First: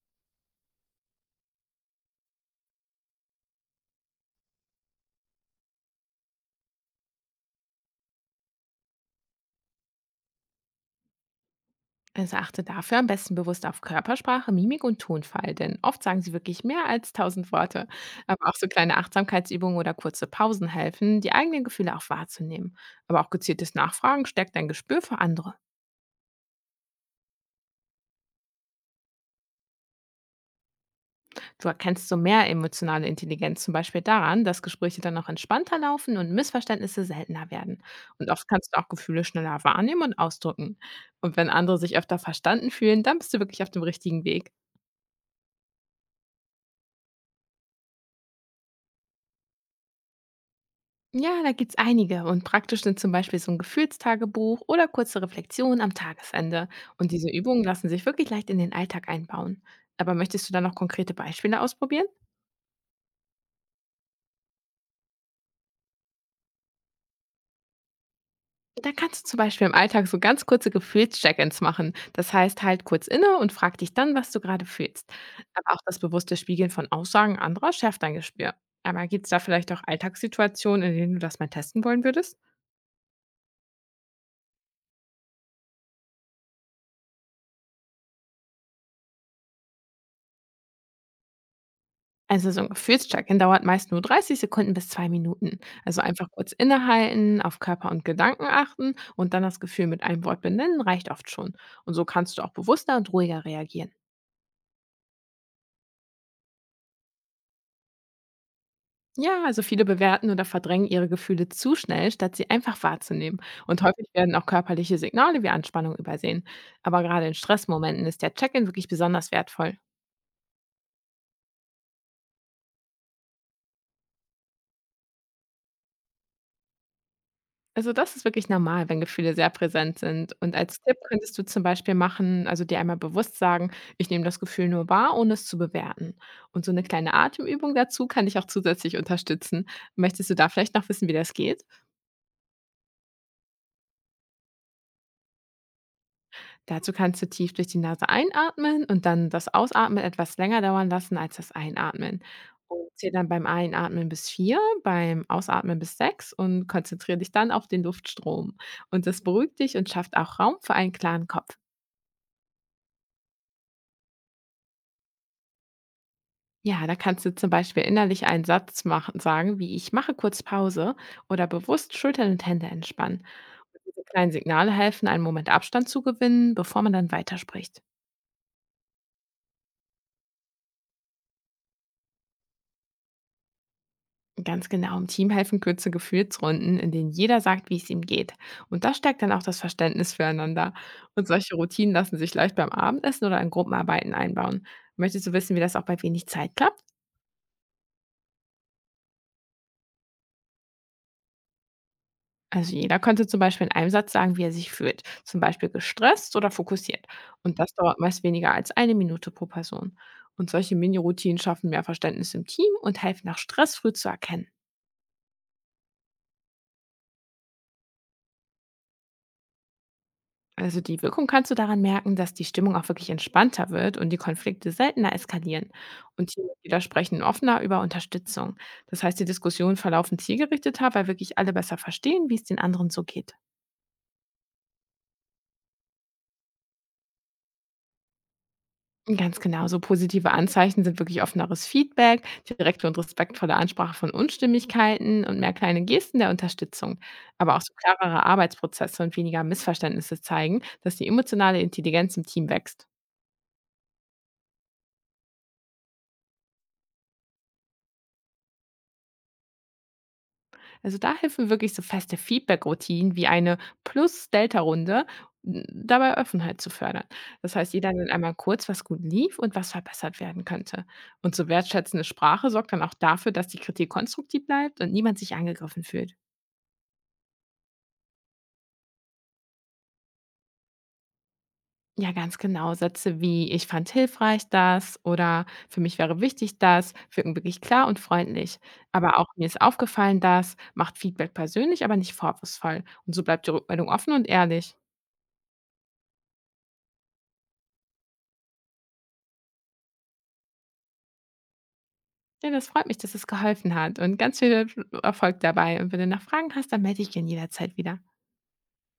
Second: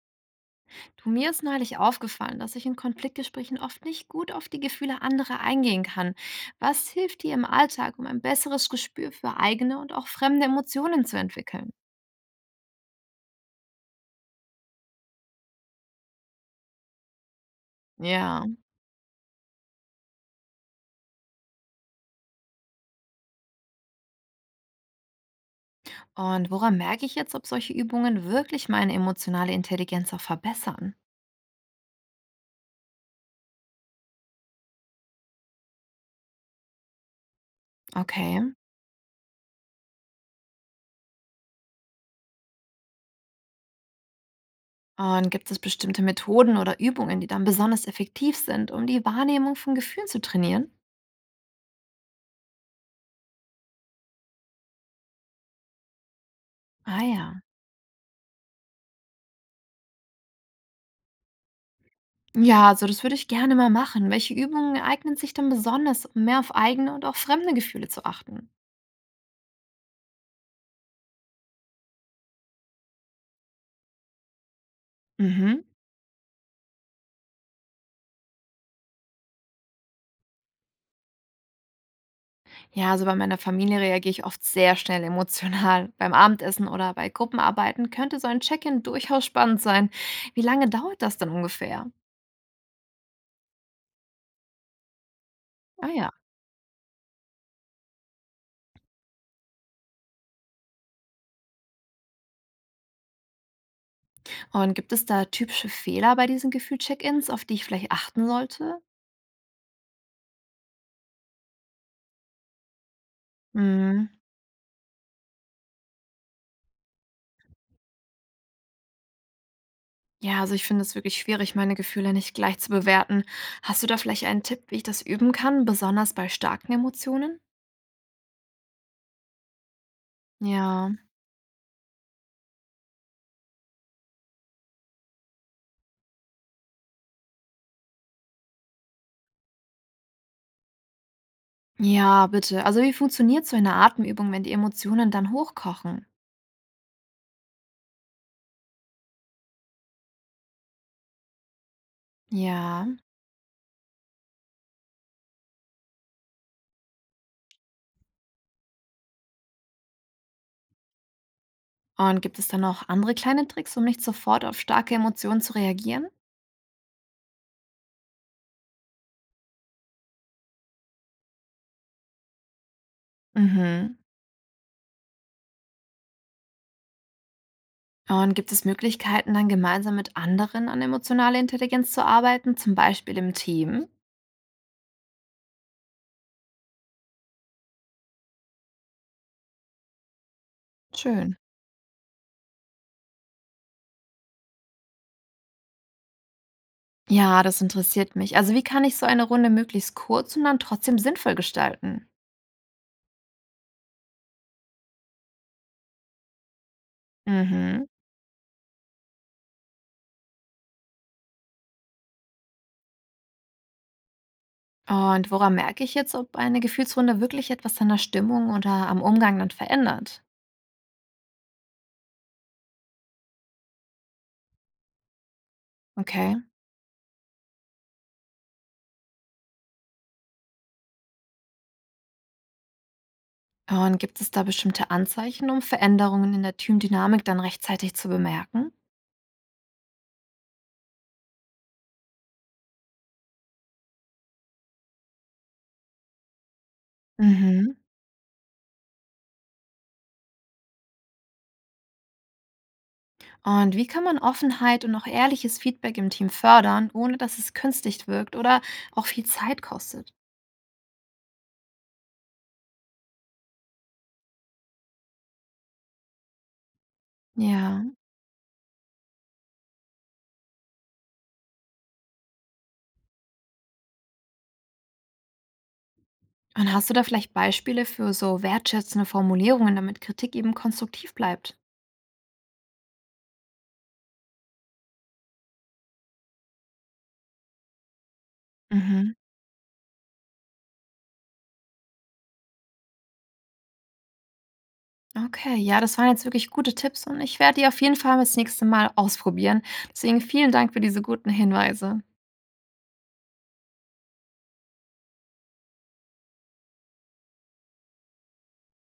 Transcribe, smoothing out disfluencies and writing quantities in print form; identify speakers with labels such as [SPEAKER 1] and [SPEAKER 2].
[SPEAKER 1] Du, mir ist neulich aufgefallen, dass ich in Konfliktgesprächen oft nicht gut auf die Gefühle anderer eingehen kann. Was hilft dir im Alltag, um ein besseres Gespür für eigene und auch fremde Emotionen zu entwickeln?
[SPEAKER 2] Also achte dafür am besten bewusst auf Körpersprache, Mimik und Tonfall, denn oft sagen sie wirklich mehr als tausend Worte.
[SPEAKER 1] Ja.
[SPEAKER 2] Aber auch so kleine Achtsamkeitsübungen oder kurze Pausen helfen, die eigenen Gefühle auch wahrzunehmen. Aber auch gezieltes Nachfragen stärkt dein Gespür für andere.
[SPEAKER 1] Und woran merke ich jetzt, ob solche Übungen wirklich meine emotionale Intelligenz auch verbessern?
[SPEAKER 2] Du erkennst so mehr emotionale Intelligenz zum Beispiel daran, dass Gespräche dann auch entspannter laufen und Missverständnisse seltener werden. Und
[SPEAKER 1] Okay.
[SPEAKER 2] oft kannst du auch Gefühle schneller wahrnehmen und ausdrücken. Und wenn andere sich öfter verstanden fühlen, dann bist du wirklich auf dem richtigen Weg.
[SPEAKER 1] Und gibt es bestimmte Methoden oder Übungen, die dann besonders effektiv sind, um die Wahrnehmung von Gefühlen zu trainieren?
[SPEAKER 2] Ja, da gibt's einige. Und praktisch sind zum Beispiel so ein Gefühlstagebuch oder kurze Reflexionen am Tagesende.
[SPEAKER 1] Ah
[SPEAKER 2] Und diese
[SPEAKER 1] ja.
[SPEAKER 2] Übungen lassen sich wirklich leicht in den Alltag einbauen. Aber möchtest du da noch konkrete Beispiele ausprobieren?
[SPEAKER 1] Ja, also das würde ich gerne mal machen. Welche Übungen eignen sich denn besonders, um mehr auf eigene und auch fremde Gefühle zu achten?
[SPEAKER 2] Da kannst du zum Beispiel im Alltag so ganz kurze Gefühls-Check-ins machen. Das heißt, halt kurz inne und frag dich dann, was du gerade fühlst.
[SPEAKER 1] Mhm.
[SPEAKER 2] Aber auch das bewusste Spiegeln von Aussagen anderer schärft dein Gespür. Aber gibt's da vielleicht auch Alltagssituationen, in denen du das mal testen wollen würdest?
[SPEAKER 1] Ja, also bei meiner Familie reagiere ich oft sehr schnell emotional. Beim Abendessen oder bei Gruppenarbeiten könnte so ein Check-in durchaus spannend sein. Wie lange dauert das denn ungefähr?
[SPEAKER 2] Also, so ein Gefühlscheck-in dauert meist nur 30 Sekunden bis 2 Minuten.
[SPEAKER 1] Ah
[SPEAKER 2] Also,
[SPEAKER 1] ja.
[SPEAKER 2] einfach kurz innehalten, auf Körper und Gedanken achten und dann das Gefühl mit einem Wort benennen, reicht oft schon. Und so kannst du auch bewusster und ruhiger reagieren.
[SPEAKER 1] Und gibt es da typische Fehler bei diesen Gefühl-Check-ins, auf die ich vielleicht achten sollte?
[SPEAKER 2] Ja, also viele bewerten oder verdrängen ihre Gefühle zu schnell, statt sie einfach wahrzunehmen. Und
[SPEAKER 1] Hm.
[SPEAKER 2] häufig werden auch körperliche Signale wie Anspannung übersehen. Aber gerade in Stressmomenten ist der Check-in wirklich besonders wertvoll.
[SPEAKER 1] Ja, also ich finde es wirklich schwierig, meine Gefühle nicht gleich zu bewerten. Hast du da vielleicht einen Tipp, wie ich das üben kann, besonders bei starken Emotionen?
[SPEAKER 2] Also, das ist wirklich normal, wenn Gefühle sehr präsent sind. Und als
[SPEAKER 1] Ja.
[SPEAKER 2] Tipp könntest du zum Beispiel machen, also dir einmal bewusst sagen, ich nehme das Gefühl nur wahr, ohne es zu bewerten. Und so eine kleine Atemübung dazu kann dich auch zusätzlich unterstützen. Möchtest du da vielleicht noch wissen, wie das geht?
[SPEAKER 1] Ja, bitte. Also, wie funktioniert so eine Atemübung, wenn die Emotionen dann hochkochen?
[SPEAKER 2] Dazu kannst du tief durch die Nase einatmen und dann das Ausatmen etwas länger dauern lassen als das Einatmen.
[SPEAKER 1] Ja.
[SPEAKER 2] Und zähl dann beim Einatmen bis 4, beim Ausatmen bis 6 und konzentriere dich dann auf den Luftstrom. Und das beruhigt dich und schafft auch Raum für einen klaren Kopf.
[SPEAKER 1] Und gibt es dann noch andere kleine Tricks, um nicht sofort auf starke Emotionen zu reagieren?
[SPEAKER 2] Ja, da kannst du zum Beispiel innerlich einen Satz machen, sagen, wie ich mache kurz Pause oder bewusst Schultern und Hände entspannen. Und
[SPEAKER 1] Mhm.
[SPEAKER 2] diese kleinen Signale helfen, einen Moment Abstand zu gewinnen, bevor man dann weiterspricht.
[SPEAKER 1] Und gibt es Möglichkeiten, dann gemeinsam mit anderen an emotionaler Intelligenz zu arbeiten, zum Beispiel im Team?
[SPEAKER 2] Ganz genau, im Team helfen kurze Gefühlsrunden, in denen jeder sagt, wie es ihm geht. Und das stärkt dann auch das Verständnis füreinander. Und
[SPEAKER 1] Schön.
[SPEAKER 2] solche Routinen lassen sich leicht beim Abendessen oder in Gruppenarbeiten einbauen. Möchtest du wissen, wie das auch bei wenig Zeit klappt?
[SPEAKER 1] Ja, das interessiert mich. Also, wie kann ich so eine Runde möglichst kurz und dann trotzdem sinnvoll gestalten?
[SPEAKER 2] Also jeder könnte zum Beispiel in einem Satz sagen, wie er sich fühlt, zum Beispiel gestresst oder fokussiert. Und das
[SPEAKER 1] Mhm.
[SPEAKER 2] dauert meist weniger als 1 Minute pro Person. Und solche Mini-Routinen schaffen mehr Verständnis im Team und helfen nach Stress früh zu erkennen.
[SPEAKER 1] Und woran merke ich jetzt, ob eine Gefühlsrunde wirklich etwas an der Stimmung oder am Umgang dann verändert?
[SPEAKER 2] Also die Wirkung kannst du daran merken, dass die Stimmung auch wirklich entspannter wird und die Konflikte seltener eskalieren. Und
[SPEAKER 1] Okay.
[SPEAKER 2] Teammitglieder sprechen offener über Unterstützung. Das heißt, die Diskussionen verlaufen zielgerichteter, weil wirklich alle besser verstehen, wie es den anderen so geht.
[SPEAKER 1] Und gibt es da bestimmte Anzeichen, um Veränderungen in der Teamdynamik dann rechtzeitig zu bemerken?
[SPEAKER 2] Ganz genau, so positive Anzeichen sind wirklich offeneres Feedback, direkte und respektvolle Ansprache von Unstimmigkeiten und mehr kleine Gesten der Unterstützung. Aber auch
[SPEAKER 1] Mhm.
[SPEAKER 2] so klarere Arbeitsprozesse und weniger Missverständnisse zeigen, dass die emotionale Intelligenz im Team wächst.
[SPEAKER 1] Und wie kann man Offenheit und auch ehrliches Feedback im Team fördern, ohne dass es künstlich wirkt oder auch viel Zeit kostet?
[SPEAKER 2] Also da helfen wirklich so feste Feedback-Routinen wie eine Plus-Delta-Runde, dabei Offenheit zu fördern. Das heißt,
[SPEAKER 1] Ja.
[SPEAKER 2] jeder nennt einmal kurz, was gut lief und was verbessert werden könnte. Und so wertschätzende Sprache sorgt dann auch dafür, dass die Kritik konstruktiv bleibt und niemand sich angegriffen fühlt.
[SPEAKER 1] Und hast du da vielleicht Beispiele für so wertschätzende Formulierungen, damit Kritik eben konstruktiv bleibt?
[SPEAKER 2] Ja, ganz genau. Sätze wie ich fand hilfreich das oder für mich wäre wichtig das wirken wirklich klar und freundlich.
[SPEAKER 1] Mhm.
[SPEAKER 2] Aber auch mir ist aufgefallen das macht Feedback persönlich, aber nicht vorwurfsvoll. Und so bleibt die Rückmeldung offen und ehrlich.
[SPEAKER 1] Okay, ja, das waren jetzt wirklich gute Tipps und ich werde die auf jeden Fall das nächste Mal ausprobieren. Deswegen vielen Dank für diese guten Hinweise.
[SPEAKER 2] Ja, das freut mich, dass es geholfen hat und ganz viel Erfolg dabei. Und wenn du noch Fragen hast, dann melde dich gerne jederzeit wieder.